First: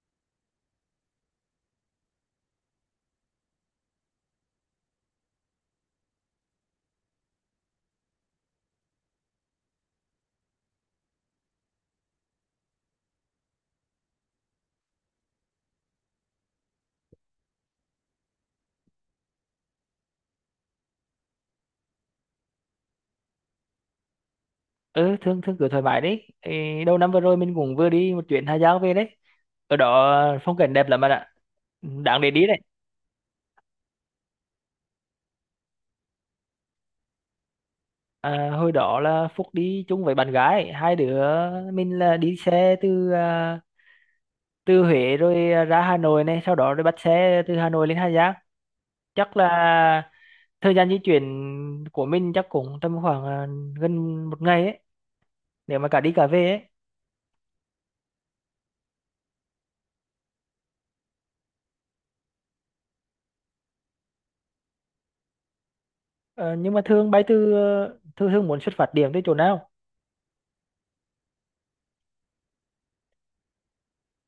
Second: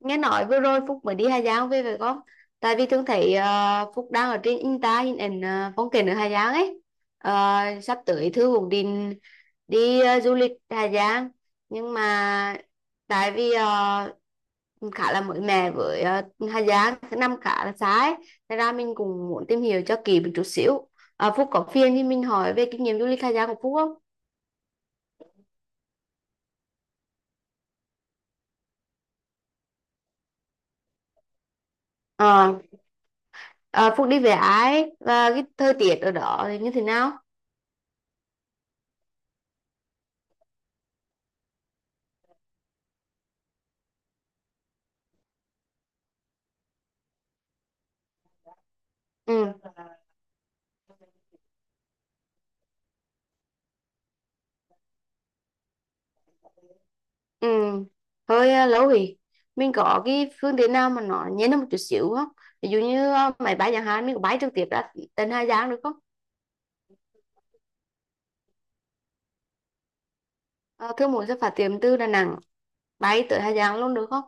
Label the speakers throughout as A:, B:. A: Nghe nói vừa rồi Phúc mới đi Hà Giang về phải không? Tại vì thường thấy Phúc đang ở trên Insta hình ảnh phong cảnh ở Hà Giang ấy. Ờ, sắp tới Thư cũng định đi du lịch Hà Giang, nhưng mà tại vì khá là mới mẻ với, Hà Giang thứ năm khá là xa ấy, thế ra mình cũng muốn tìm hiểu cho kỹ một chút xíu. Phúc có phiền thì mình hỏi về kinh nghiệm du lịch Hà Giang của Phúc không?
B: Ừ, thương thương cứ thoải mái đấy. Ê, đầu năm vừa rồi mình cũng vừa đi một chuyến Hà Giang về đấy. Ở đó phong cảnh đẹp lắm bạn ạ, đáng để đi
A: Ờ,
B: đấy.
A: ờ, Phúc đi về ai và cái thời tiết ở đó thì như thế nào?
B: Hồi đó là Phúc đi chung với bạn gái, hai đứa mình là đi xe từ từ Huế, rồi ra Hà Nội, này sau đó rồi bắt xe từ Hà Nội lên Hà Giang. Chắc
A: Ừ.
B: là thời gian di chuyển của mình chắc cũng tầm khoảng gần một ngày ấy, nếu mà cả đi cả về ấy.
A: Ừ, hơi lâu rồi. Mình có cái phương tiện nào mà nó nhẹ hơn một chút xíu không? Ví dụ như máy bay chẳng hạn, mình có bay trực tiếp ra đến Hà Giang được không?
B: Ờ, nhưng mà thường bay từ thường thường muốn xuất phát điểm từ chỗ nào?
A: À, thương muốn sẽ phát tiền từ Đà Nẵng bay tới Hà Giang luôn được không?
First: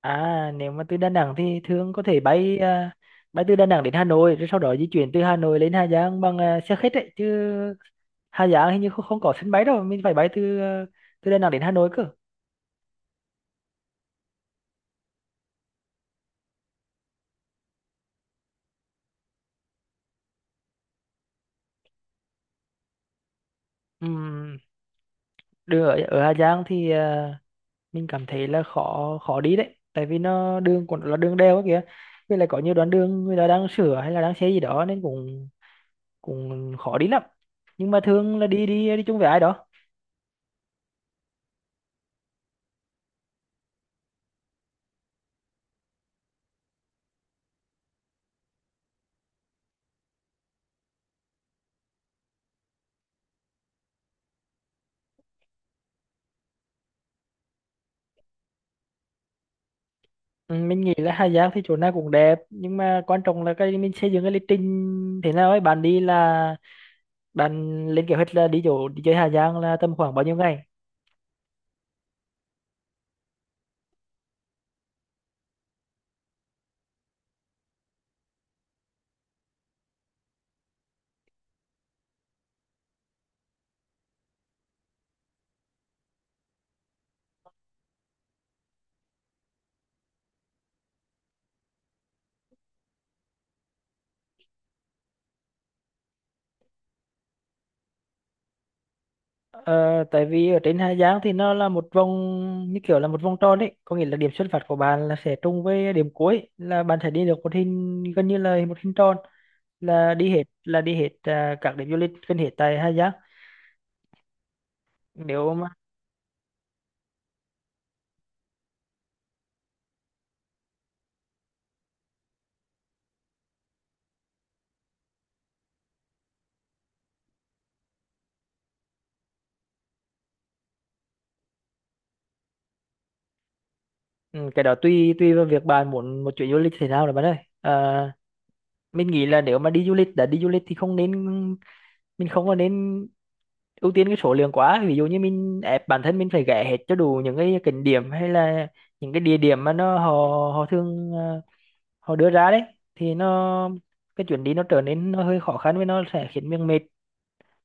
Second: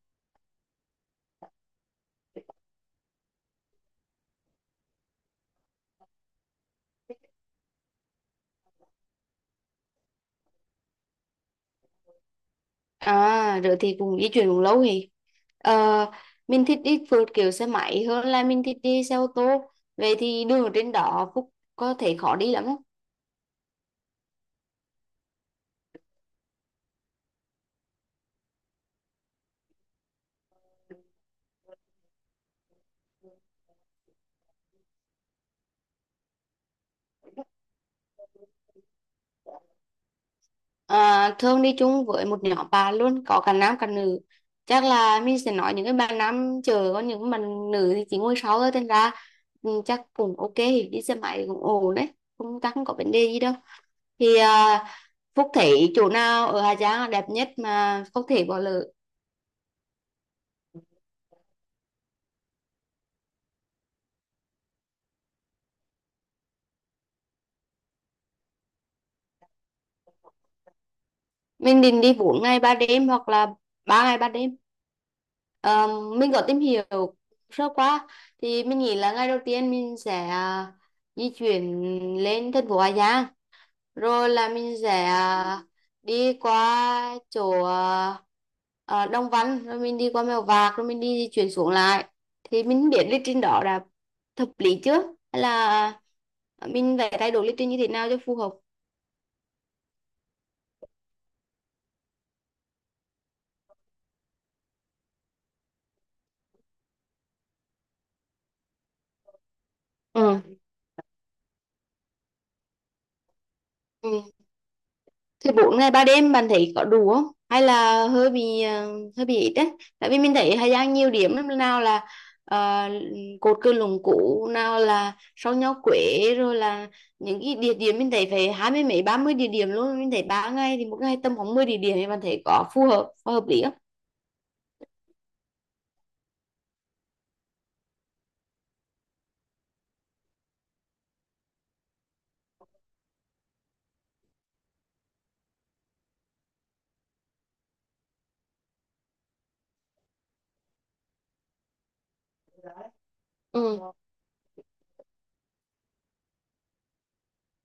B: À, nếu mà từ Đà Nẵng thì thường có thể bay bay từ Đà Nẵng đến Hà Nội, rồi sau đó di chuyển từ Hà Nội lên Hà Giang bằng xe khách ấy chứ. Hà Giang hình như không, không có sân bay đâu, mình phải bay từ từ Đà Nẵng đến Hà Nội cơ.
A: À, rồi thì cũng di chuyển cũng lâu rồi. Ờ, mình thích đi phượt kiểu xe máy hơn là mình thích đi xe ô tô. Vậy thì đường ở trên đó Phúc có thể khó đi lắm không?
B: Ừm, Đường ở Hà Giang thì mình cảm thấy là khó khó đi đấy, tại vì nó đường còn là đường đèo ấy kìa, với lại có nhiều đoạn đường người ta đang sửa hay là đang xây gì đó, nên cũng cũng khó đi lắm. Nhưng mà thường là đi đi đi chung với ai đó.
A: À, thường đi chung với một nhóm bạn luôn, có cả nam cả nữ, chắc là mình sẽ nói những cái bạn nam chờ, còn những bạn nữ thì chỉ ngồi sau thôi, thành ra ừ, chắc cũng ok, đi xe máy cũng ổn đấy, không chắc không có vấn đề gì đâu. Thì Phúc thấy chỗ nào ở Hà Giang là đẹp nhất mà phúc thể bỏ lỡ?
B: Ừ, mình nghĩ là Hà Giang thì chỗ nào cũng đẹp, nhưng mà quan trọng là cái mình xây dựng cái lịch trình thế nào ấy bạn, đi là bạn lên kế hoạch là đi chỗ đi chơi Hà Giang là tầm khoảng bao nhiêu ngày.
A: Mình định đi 4 ngày 3 đêm hoặc là 3 ngày 3 đêm. Ờ, mình có tìm hiểu sơ qua, thì mình nghĩ là ngày đầu tiên mình sẽ di chuyển lên thành phố Hà Giang, rồi là mình sẽ đi qua chỗ Đông Văn, rồi mình đi qua Mèo Vạc, rồi mình đi di chuyển xuống lại. Thì mình không biết lịch trình đó là hợp lý chưa, hay là mình phải thay đổi lịch trình như thế nào cho phù hợp.
B: Ờ, Tại vì ở trên Hà Giang thì nó là một vòng, như kiểu là một vòng tròn đấy, có nghĩa là điểm xuất phát của bạn là sẽ trùng với điểm cuối, là bạn sẽ đi được một hình gần như là một hình tròn,
A: Ừ.
B: là đi hết các điểm du lịch gần hết tại Hà Giang.
A: Ừ. Thế
B: Nếu mà
A: 4 ngày 3 đêm bạn thấy có đủ không? Hay là hơi bị hơi bị ít đấy? Tại vì mình thấy Hà Giang nhiều điểm lắm, nào là ờ, cột cờ Lũng Cú, nào là sông Nho Quế, rồi là những cái địa điểm mình thấy phải hai mươi mấy ba mươi địa điểm luôn. Mình thấy ba ngày thì một ngày tầm khoảng 10 địa điểm, thì bạn thấy có phù hợp, có hợp lý không?
B: ừ, cái đó tùy tùy vào việc bạn muốn một chuyến du lịch thế nào rồi bạn ơi. Ờ, mình nghĩ là nếu mà đi du lịch, đã đi du lịch thì không nên, mình không có nên ưu tiên cái số lượng quá. Ví dụ như mình ép bản thân mình phải ghé hết cho đủ những cái cảnh điểm, hay là những cái địa điểm mà nó họ họ thường họ đưa ra đấy, thì nó
A: Ừ.
B: cái chuyến đi nó trở nên nó hơi khó khăn, với nó sẽ khiến mình mệt,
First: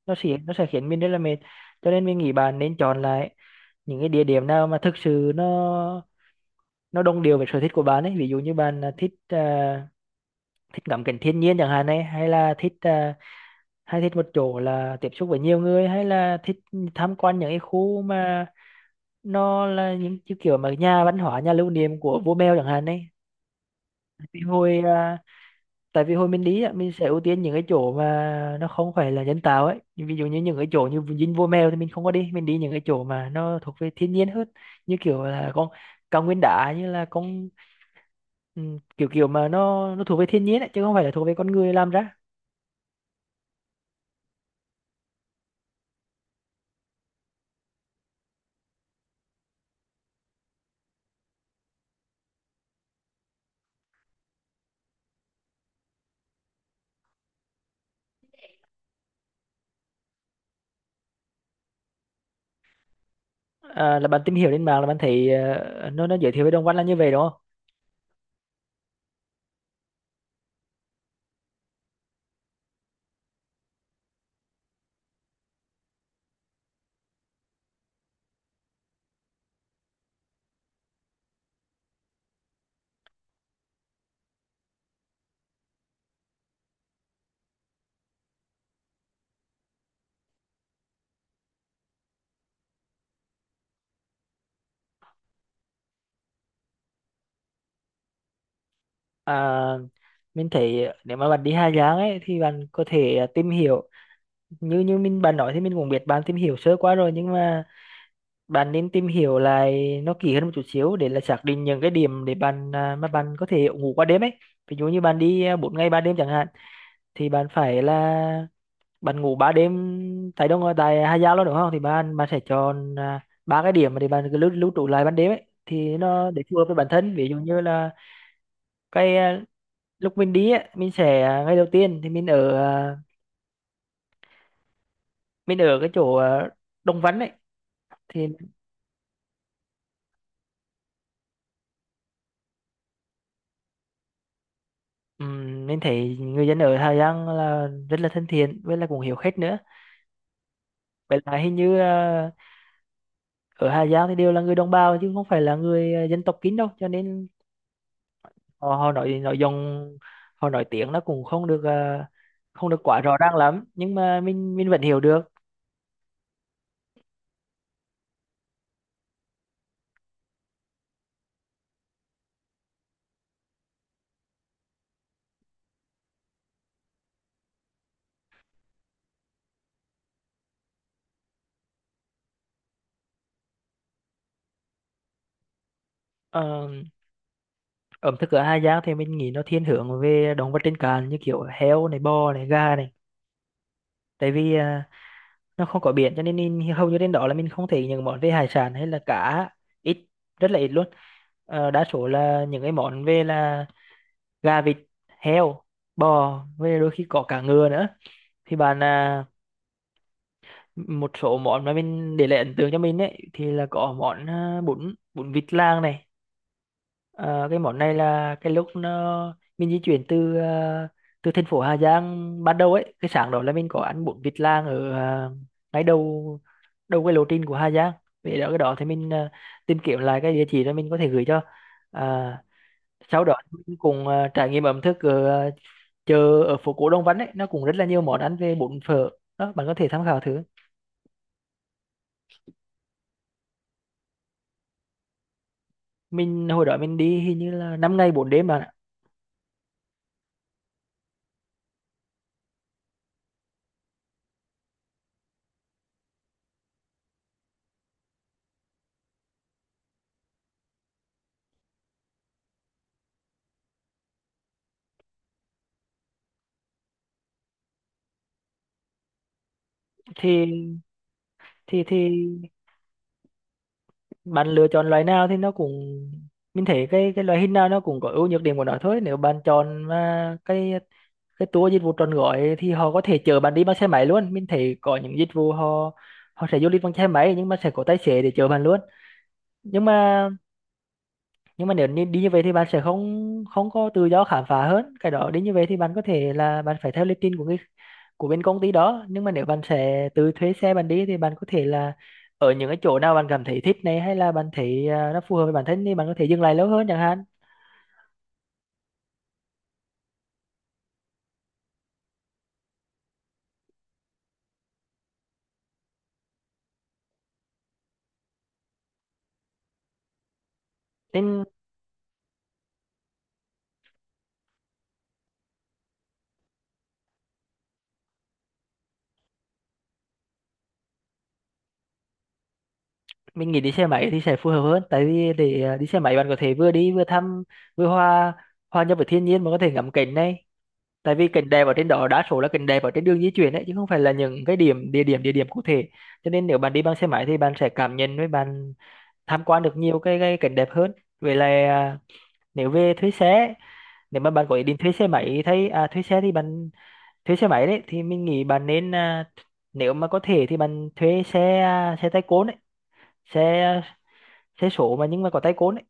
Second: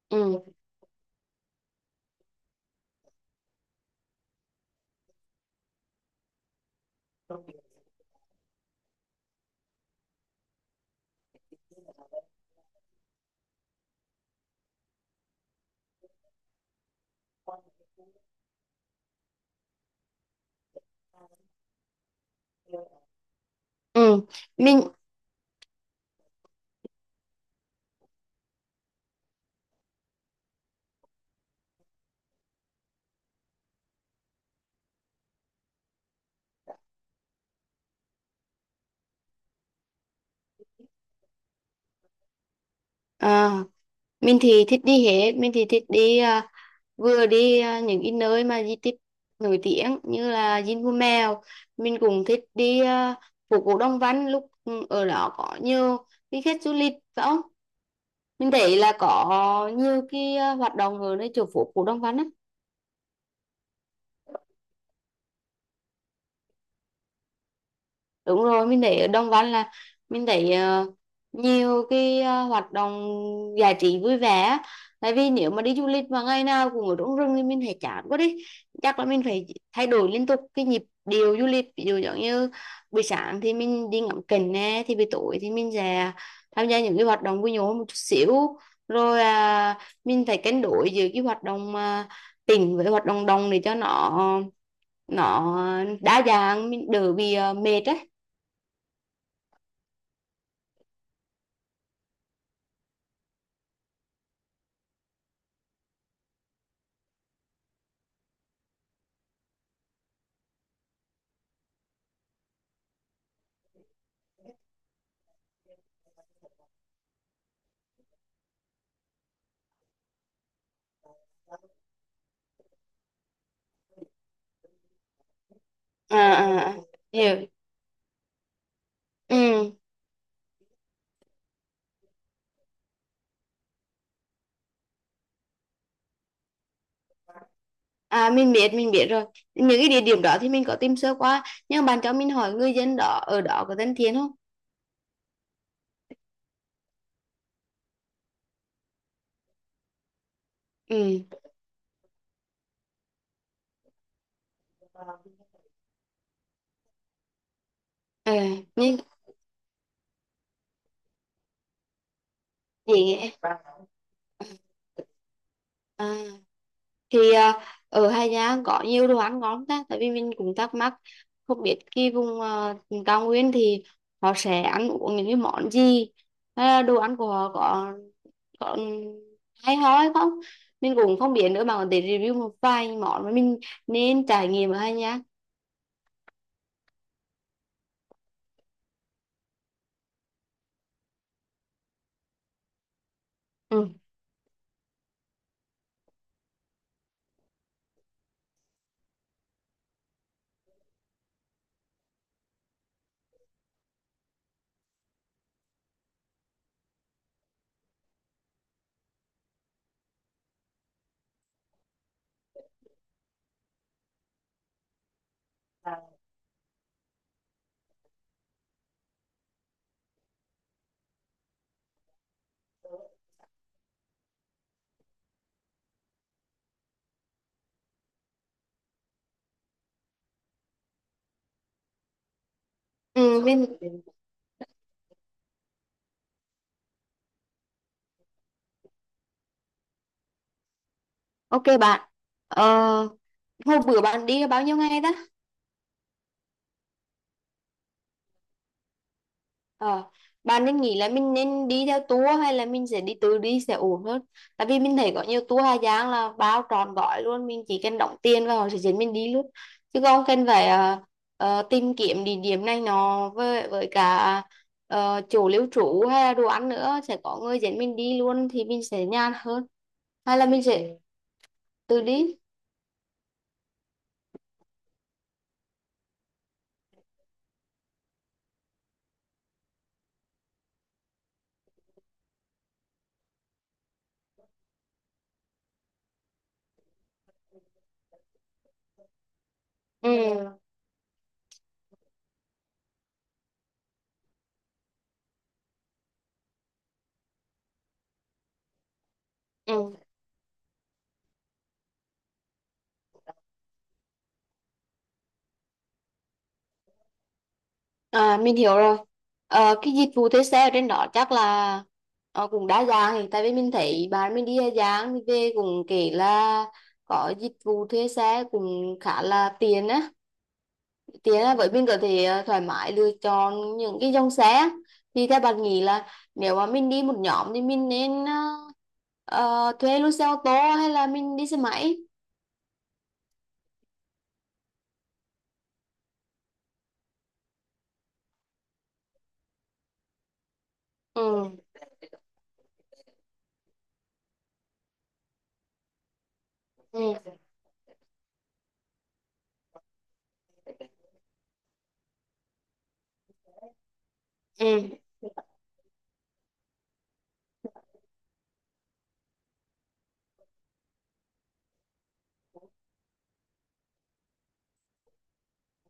B: nó sẽ
A: Ừ.
B: nó sẽ khiến mình rất là mệt. Cho nên mình nghĩ bạn nên chọn lại những cái địa điểm nào mà thực sự nó đồng đều với sở thích của bạn ấy. Ví dụ như bạn là thích ngắm cảnh thiên nhiên chẳng hạn ấy, hay là thích hay thích một chỗ là tiếp xúc với nhiều người, hay là thích tham quan những cái khu mà nó là những cái kiểu mà nhà văn hóa, nhà lưu niệm của vua Mèo chẳng hạn đấy.
A: ừ
B: vì hồi
A: mình
B: à, Tại vì hồi mình đi á, mình sẽ ưu tiên những cái chỗ mà nó không phải là nhân tạo ấy. Ví dụ như những cái chỗ như dinh vua Mèo thì mình không có đi, mình đi những cái chỗ mà nó thuộc về thiên nhiên hơn, như kiểu là con cao nguyên đá, như là con ừ, kiểu kiểu mà nó thuộc về thiên nhiên ấy, chứ không phải là thuộc về con người làm ra.
A: à, mình thì thích đi hết, mình thì thích đi vừa đi những cái nơi mà di tích nổi tiếng như là Dinh Vua Mèo, mình cũng thích đi phố cổ Đông Văn, lúc ừ, ở đó có nhiều cái khách du lịch phải không? Mình thấy là có nhiều cái hoạt động ở nơi chỗ phố cổ Đông Văn á.
B: À, là bạn tìm hiểu trên mạng, là bạn thấy nó giới thiệu về Đồng Văn là như vậy đúng không?
A: Đúng rồi, mình thấy ở Đồng Văn là mình thấy nhiều cái hoạt động giải trí vui vẻ á. Tại vì nếu mà đi du lịch mà ngày nào cũng ở trong rừng thì mình thấy chán quá đi, chắc là mình phải thay đổi liên tục cái nhịp điệu du lịch. Ví dụ giống như buổi sáng thì mình đi ngắm cảnh nè, thì buổi tối thì mình sẽ tham gia những cái hoạt động vui nhộn một chút xíu, rồi mình phải cân đối giữa cái hoạt động tỉnh với hoạt động đồng để cho nó nó đa dạng, mình đỡ bị mệt á.
B: À, mình thấy nếu mà bạn đi Hà Giang ấy, thì bạn có thể tìm hiểu như như mình bạn nói, thì mình cũng biết bạn tìm hiểu sơ qua rồi, nhưng mà bạn nên tìm hiểu lại nó kỹ hơn một chút xíu, để là xác định những cái điểm để bạn mà bạn có thể ngủ qua đêm ấy. Ví dụ như bạn đi 4 ngày 3 đêm chẳng hạn, thì bạn phải là bạn ngủ 3 đêm tại đâu, tại Hà Giang luôn đúng không, thì bạn bạn sẽ chọn ba cái điểm mà để bạn cứ lưu lưu trú lại ban đêm ấy, thì
A: À
B: nó để phù hợp
A: à
B: với
A: à,
B: bản thân. Ví dụ
A: hiểu.
B: như là cái
A: Ừ.
B: lúc mình đi ấy, mình sẽ ngày đầu tiên thì mình ở mình ở cái chỗ Đồng Văn ấy thì.
A: À, mình biết rồi, những cái địa điểm đó thì mình có tìm sơ qua, nhưng bạn cho mình hỏi người dân đó ở đó có thân thiện không?
B: Mình thấy người dân ở Hà Giang là rất là thân thiện, với là cũng hiểu khách nữa. Vậy
A: Ừ.
B: là hình như ở Hà Giang thì đều là người đồng bào, chứ không phải là người dân tộc Kín đâu, cho nên
A: Ừ.
B: họ
A: Nhưng
B: nói nội dung, họ nói tiếng nó cũng không được không được quá
A: gì
B: rõ
A: nghe.
B: ràng lắm, nhưng mà mình vẫn hiểu được.
A: À, thì ở Hà Giang có nhiều đồ ăn ngon ta? Tại vì mình cũng thắc mắc không biết cái vùng cao nguyên thì họ sẽ ăn uống những cái món gì, hay là đồ ăn của họ có có hay ho hay không, mình cũng không biết nữa, mà để review một vài món mà mình nên trải nghiệm ở Hà Giang.
B: Ờ, Ẩm thực ở Hà Giang thì mình nghĩ nó thiên hướng về động vật trên cạn, như kiểu heo này, bò này, gà này,
A: Ừ.
B: tại vì nó không có biển, cho nên, nên hầu như trên đó là mình không thấy những món về hải sản hay là cá, ít, rất là ít luôn. Đa số là những cái món về là gà, vịt, heo, bò, với đôi khi có cả ngựa nữa, thì bạn một số món mà mình để lại ấn tượng cho mình ấy thì là có món à, bún bún vịt lang này. Ờ, cái món này là cái lúc nó mình di chuyển từ từ thành phố Hà Giang ban đầu ấy, cái sáng đó là mình có ăn bún vịt lang ở ngay đầu đầu cái lộ trình của Hà Giang. Về đó cái đó thì mình tìm kiếm lại cái địa chỉ đó, mình có thể gửi cho à, sau đó
A: Ừ. Mình.
B: mình cùng trải nghiệm ẩm thực ở chợ ở phố cổ Đông Văn ấy, nó cũng rất là nhiều món ăn về bún phở đó, bạn có thể tham khảo thử.
A: Ok bạn. ờ, Hôm bữa bạn đi bao nhiêu ngày ta?
B: Mình hồi đó mình đi hình như là 5 ngày 4 đêm bạn ạ.
A: Ờ, bạn nên nghĩ là mình nên đi theo tour hay là mình sẽ đi tự đi sẽ ổn hơn. Tại vì mình thấy có nhiều tour Hà Giang là bao trọn gói luôn, mình chỉ cần đóng tiền và họ sẽ dẫn mình đi luôn. Chứ không cần phải tìm kiếm địa điểm này nọ, với cả chỗ lưu trú hay là đồ ăn nữa, sẽ có người dẫn mình đi luôn thì mình sẽ nhàn hơn. Hay là mình
B: thì
A: sẽ
B: thì
A: tự
B: thì
A: đi.
B: bạn lựa chọn loại nào thì nó cũng, mình thấy cái loại hình nào nó cũng có ưu nhược điểm của nó thôi. Nếu bạn chọn mà cái tour dịch vụ trọn gói thì họ có thể chở bạn đi bằng xe máy luôn, mình thấy có những dịch vụ họ họ sẽ du lịch bằng xe máy, nhưng mà sẽ có tài xế để chở bạn luôn. nhưng mà
A: Ừ.
B: nhưng mà nếu như đi như vậy thì bạn sẽ không không có tự do khám phá hơn. Cái đó đi như vậy thì bạn có thể là bạn phải theo lịch trình của người, của bên công ty đó. Nhưng mà nếu bạn
A: Ừ.
B: sẽ tự thuê xe bạn đi thì bạn có thể là ở những cái chỗ nào bạn cảm thấy thích này, hay là bạn thấy nó phù hợp với bản thân thì bạn có thể dừng lại lâu hơn chẳng hạn.
A: À, mình hiểu rồi. Ờ, cái dịch vụ thuê xe ở trên đó chắc là cũng đa dạng, thì tại vì mình thấy bạn mình đi Hà Giang thì về cũng kể là có dịch vụ thuê xe cũng khá là tiện á, tiện
B: Nên
A: á, với mình có thể thoải mái lựa chọn những cái dòng xe. Thì theo bạn nghĩ là nếu mà mình đi một nhóm thì mình nên thuê luôn xe ô tô, hay là mình đi xe máy?
B: mình nghĩ đi xe máy thì sẽ phù hợp hơn, tại vì để đi xe máy bạn có thể vừa đi vừa thăm, vừa hòa, hòa nhập với thiên nhiên, mà có thể ngắm cảnh này, tại
A: Ừ.
B: vì cảnh đẹp ở trên đó đa số là cảnh đẹp ở trên đường di chuyển đấy, chứ không phải là những cái điểm địa điểm địa điểm cụ thể. Cho nên nếu bạn đi bằng xe
A: Ừ.
B: máy thì bạn sẽ cảm nhận, với bạn tham quan được nhiều cái cảnh đẹp hơn. Vậy là nếu về thuê xe, nếu mà bạn có ý
A: Ừ.
B: định thuê xe máy, thuê xe thì bạn thuê xe máy đấy, thì mình nghĩ bạn nên nếu mà có thể thì bạn thuê xe xe tay côn đấy, xe xe số mà nhưng mà có tay côn đấy.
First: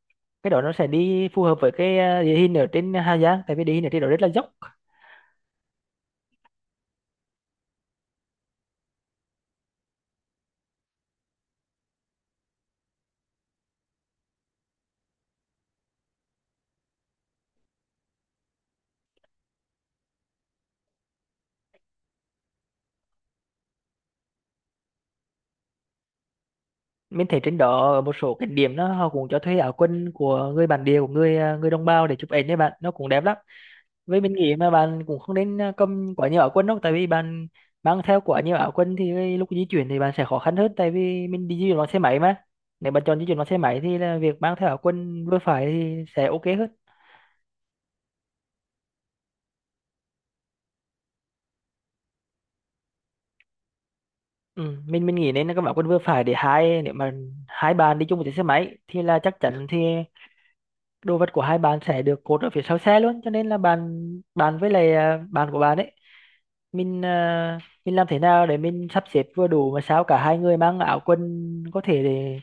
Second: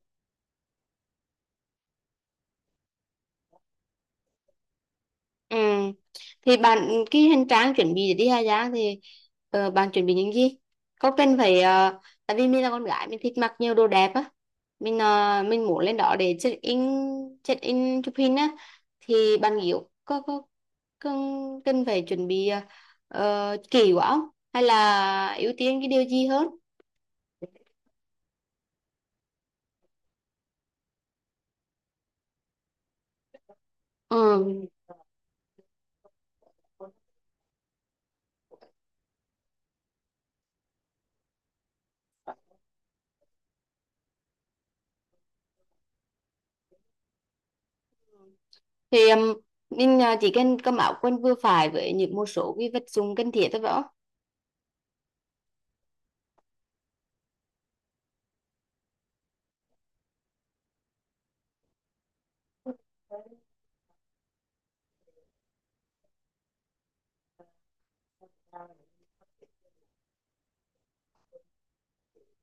B: Cái đó nó sẽ đi phù hợp với cái địa hình ở trên Hà Giang, tại vì địa hình ở trên đó rất là dốc.
A: Ừ. Thì bạn, cái hành trang chuẩn bị để đi Hà Giang thì bạn chuẩn bị những gì? Có cần phải ờ, tại vì mình là con gái, mình thích mặc nhiều đồ đẹp á. Mình mình muốn lên đó để check in chụp hình á, thì bạn nghĩ có cần cần phải chuẩn bị kỹ quá không? Hay là ưu tiên cái điều gì hơn?
B: Mình thấy trên đó ở một số cái điểm đó họ cũng cho thuê áo quần của người bản địa, của người người đồng bào để chụp ảnh đấy bạn, nó cũng đẹp lắm. Với mình nghĩ
A: Ừ.
B: mà bạn cũng không nên cầm quá nhiều áo quần đâu, tại vì bạn mang theo quá nhiều áo quần thì cái lúc di chuyển thì bạn sẽ khó khăn hơn, tại vì mình đi di chuyển bằng xe máy mà. Nếu bạn chọn di chuyển bằng xe máy thì là việc mang theo áo quần vừa phải thì sẽ ok hơn.
A: Thì mình chỉ cần cầm áo quần vừa phải với những một số cái vật dụng cần thiết thôi, phải
B: Ừ, mình nghĩ nên là các bạn quân vừa phải, để hai, nếu mà hai bạn đi chung một chiếc xe máy thì là chắc chắn thì đồ vật của hai bạn sẽ được cột ở phía sau xe luôn, cho nên là bạn, bạn với lại bạn của bạn ấy, mình mình làm thế nào để mình sắp xếp vừa đủ mà sao cả hai người mang áo quần có thể để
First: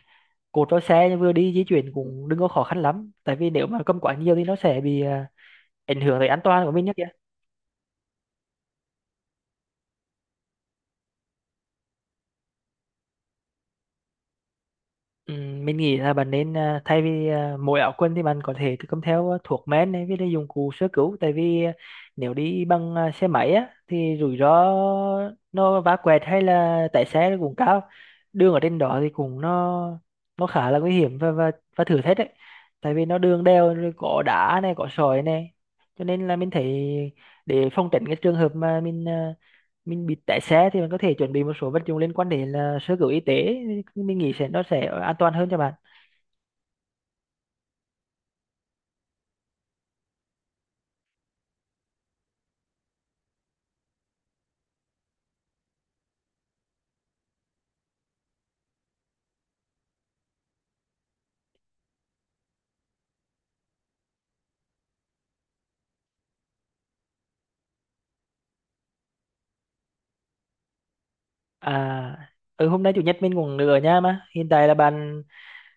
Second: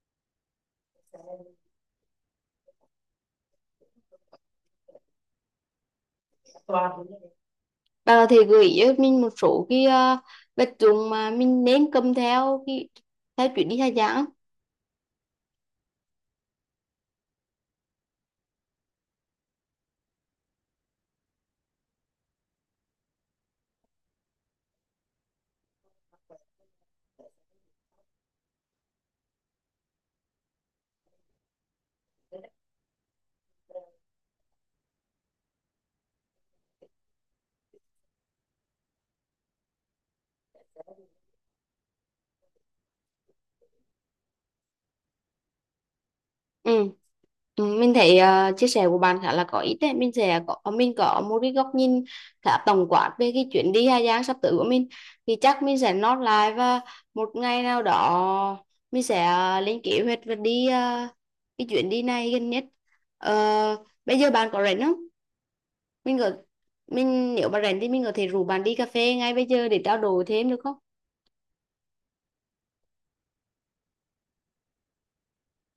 B: cột vào xe, vừa đi di chuyển cũng đừng có khó khăn lắm, tại vì nếu mà cầm quá nhiều thì nó sẽ bị ảnh hưởng tới an toàn của mình nhé.
A: không? Bà có thể gợi ý cho mình một số cái vật dụng mà mình nên cầm theo khi theo chuyến đi khai giảng?
B: Ừ, mình nghĩ là bạn nên thay vì mỗi áo quần thì bạn có thể tự cầm theo thuốc men này, với lại dụng cụ sơ cứu, tại vì nếu đi bằng xe máy á thì rủi ro, nó vá quẹt hay là tái xe nó cũng cao. Đường ở trên đó thì cũng nó khá là nguy hiểm và và thử thách đấy, tại vì nó đường đèo rồi có đá này có sỏi này, cho nên là mình thấy để phòng tránh cái trường hợp mà mình mình bị té xe thì mình có thể chuẩn bị một số vật dụng liên quan đến là sơ cứu y tế, mình nghĩ sẽ nó sẽ an toàn hơn cho bạn.
A: Ừ. Ừ, mình thấy chia sẻ của bạn khá là có ích đấy. Mình sẽ có mình có một cái góc nhìn khá tổng quát về cái chuyến đi khai Giang sắp tới của mình. Thì chắc mình sẽ note lại, và một ngày nào đó mình sẽ lên kế hoạch và đi cái chuyến đi này gần nhất. Ờ, bây giờ bạn có rảnh không? Mình có, mình nếu mà rảnh thì mình có thể rủ bạn đi cà phê ngay bây giờ để trao đổi thêm được không?
B: à Hôm nay chủ nhật mình cũng ở nhà mà, hiện tại là bạn,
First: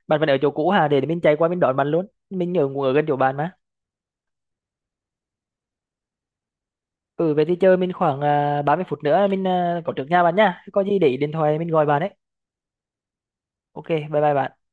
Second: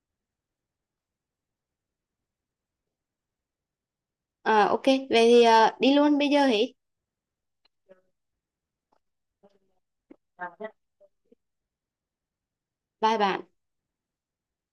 B: bạn vẫn ở chỗ cũ hả, để mình chạy qua mình đón bạn luôn, mình ở cũng ở gần chỗ bạn mà.
A: À, ok, vậy thì đi luôn bây giờ hỉ.
B: Ừ, về thì chơi mình khoảng 30 phút nữa mình có trước nhà bạn nha, có gì để ý điện thoại mình gọi bạn ấy.
A: Bye bye.
B: Ok, bye bye bạn.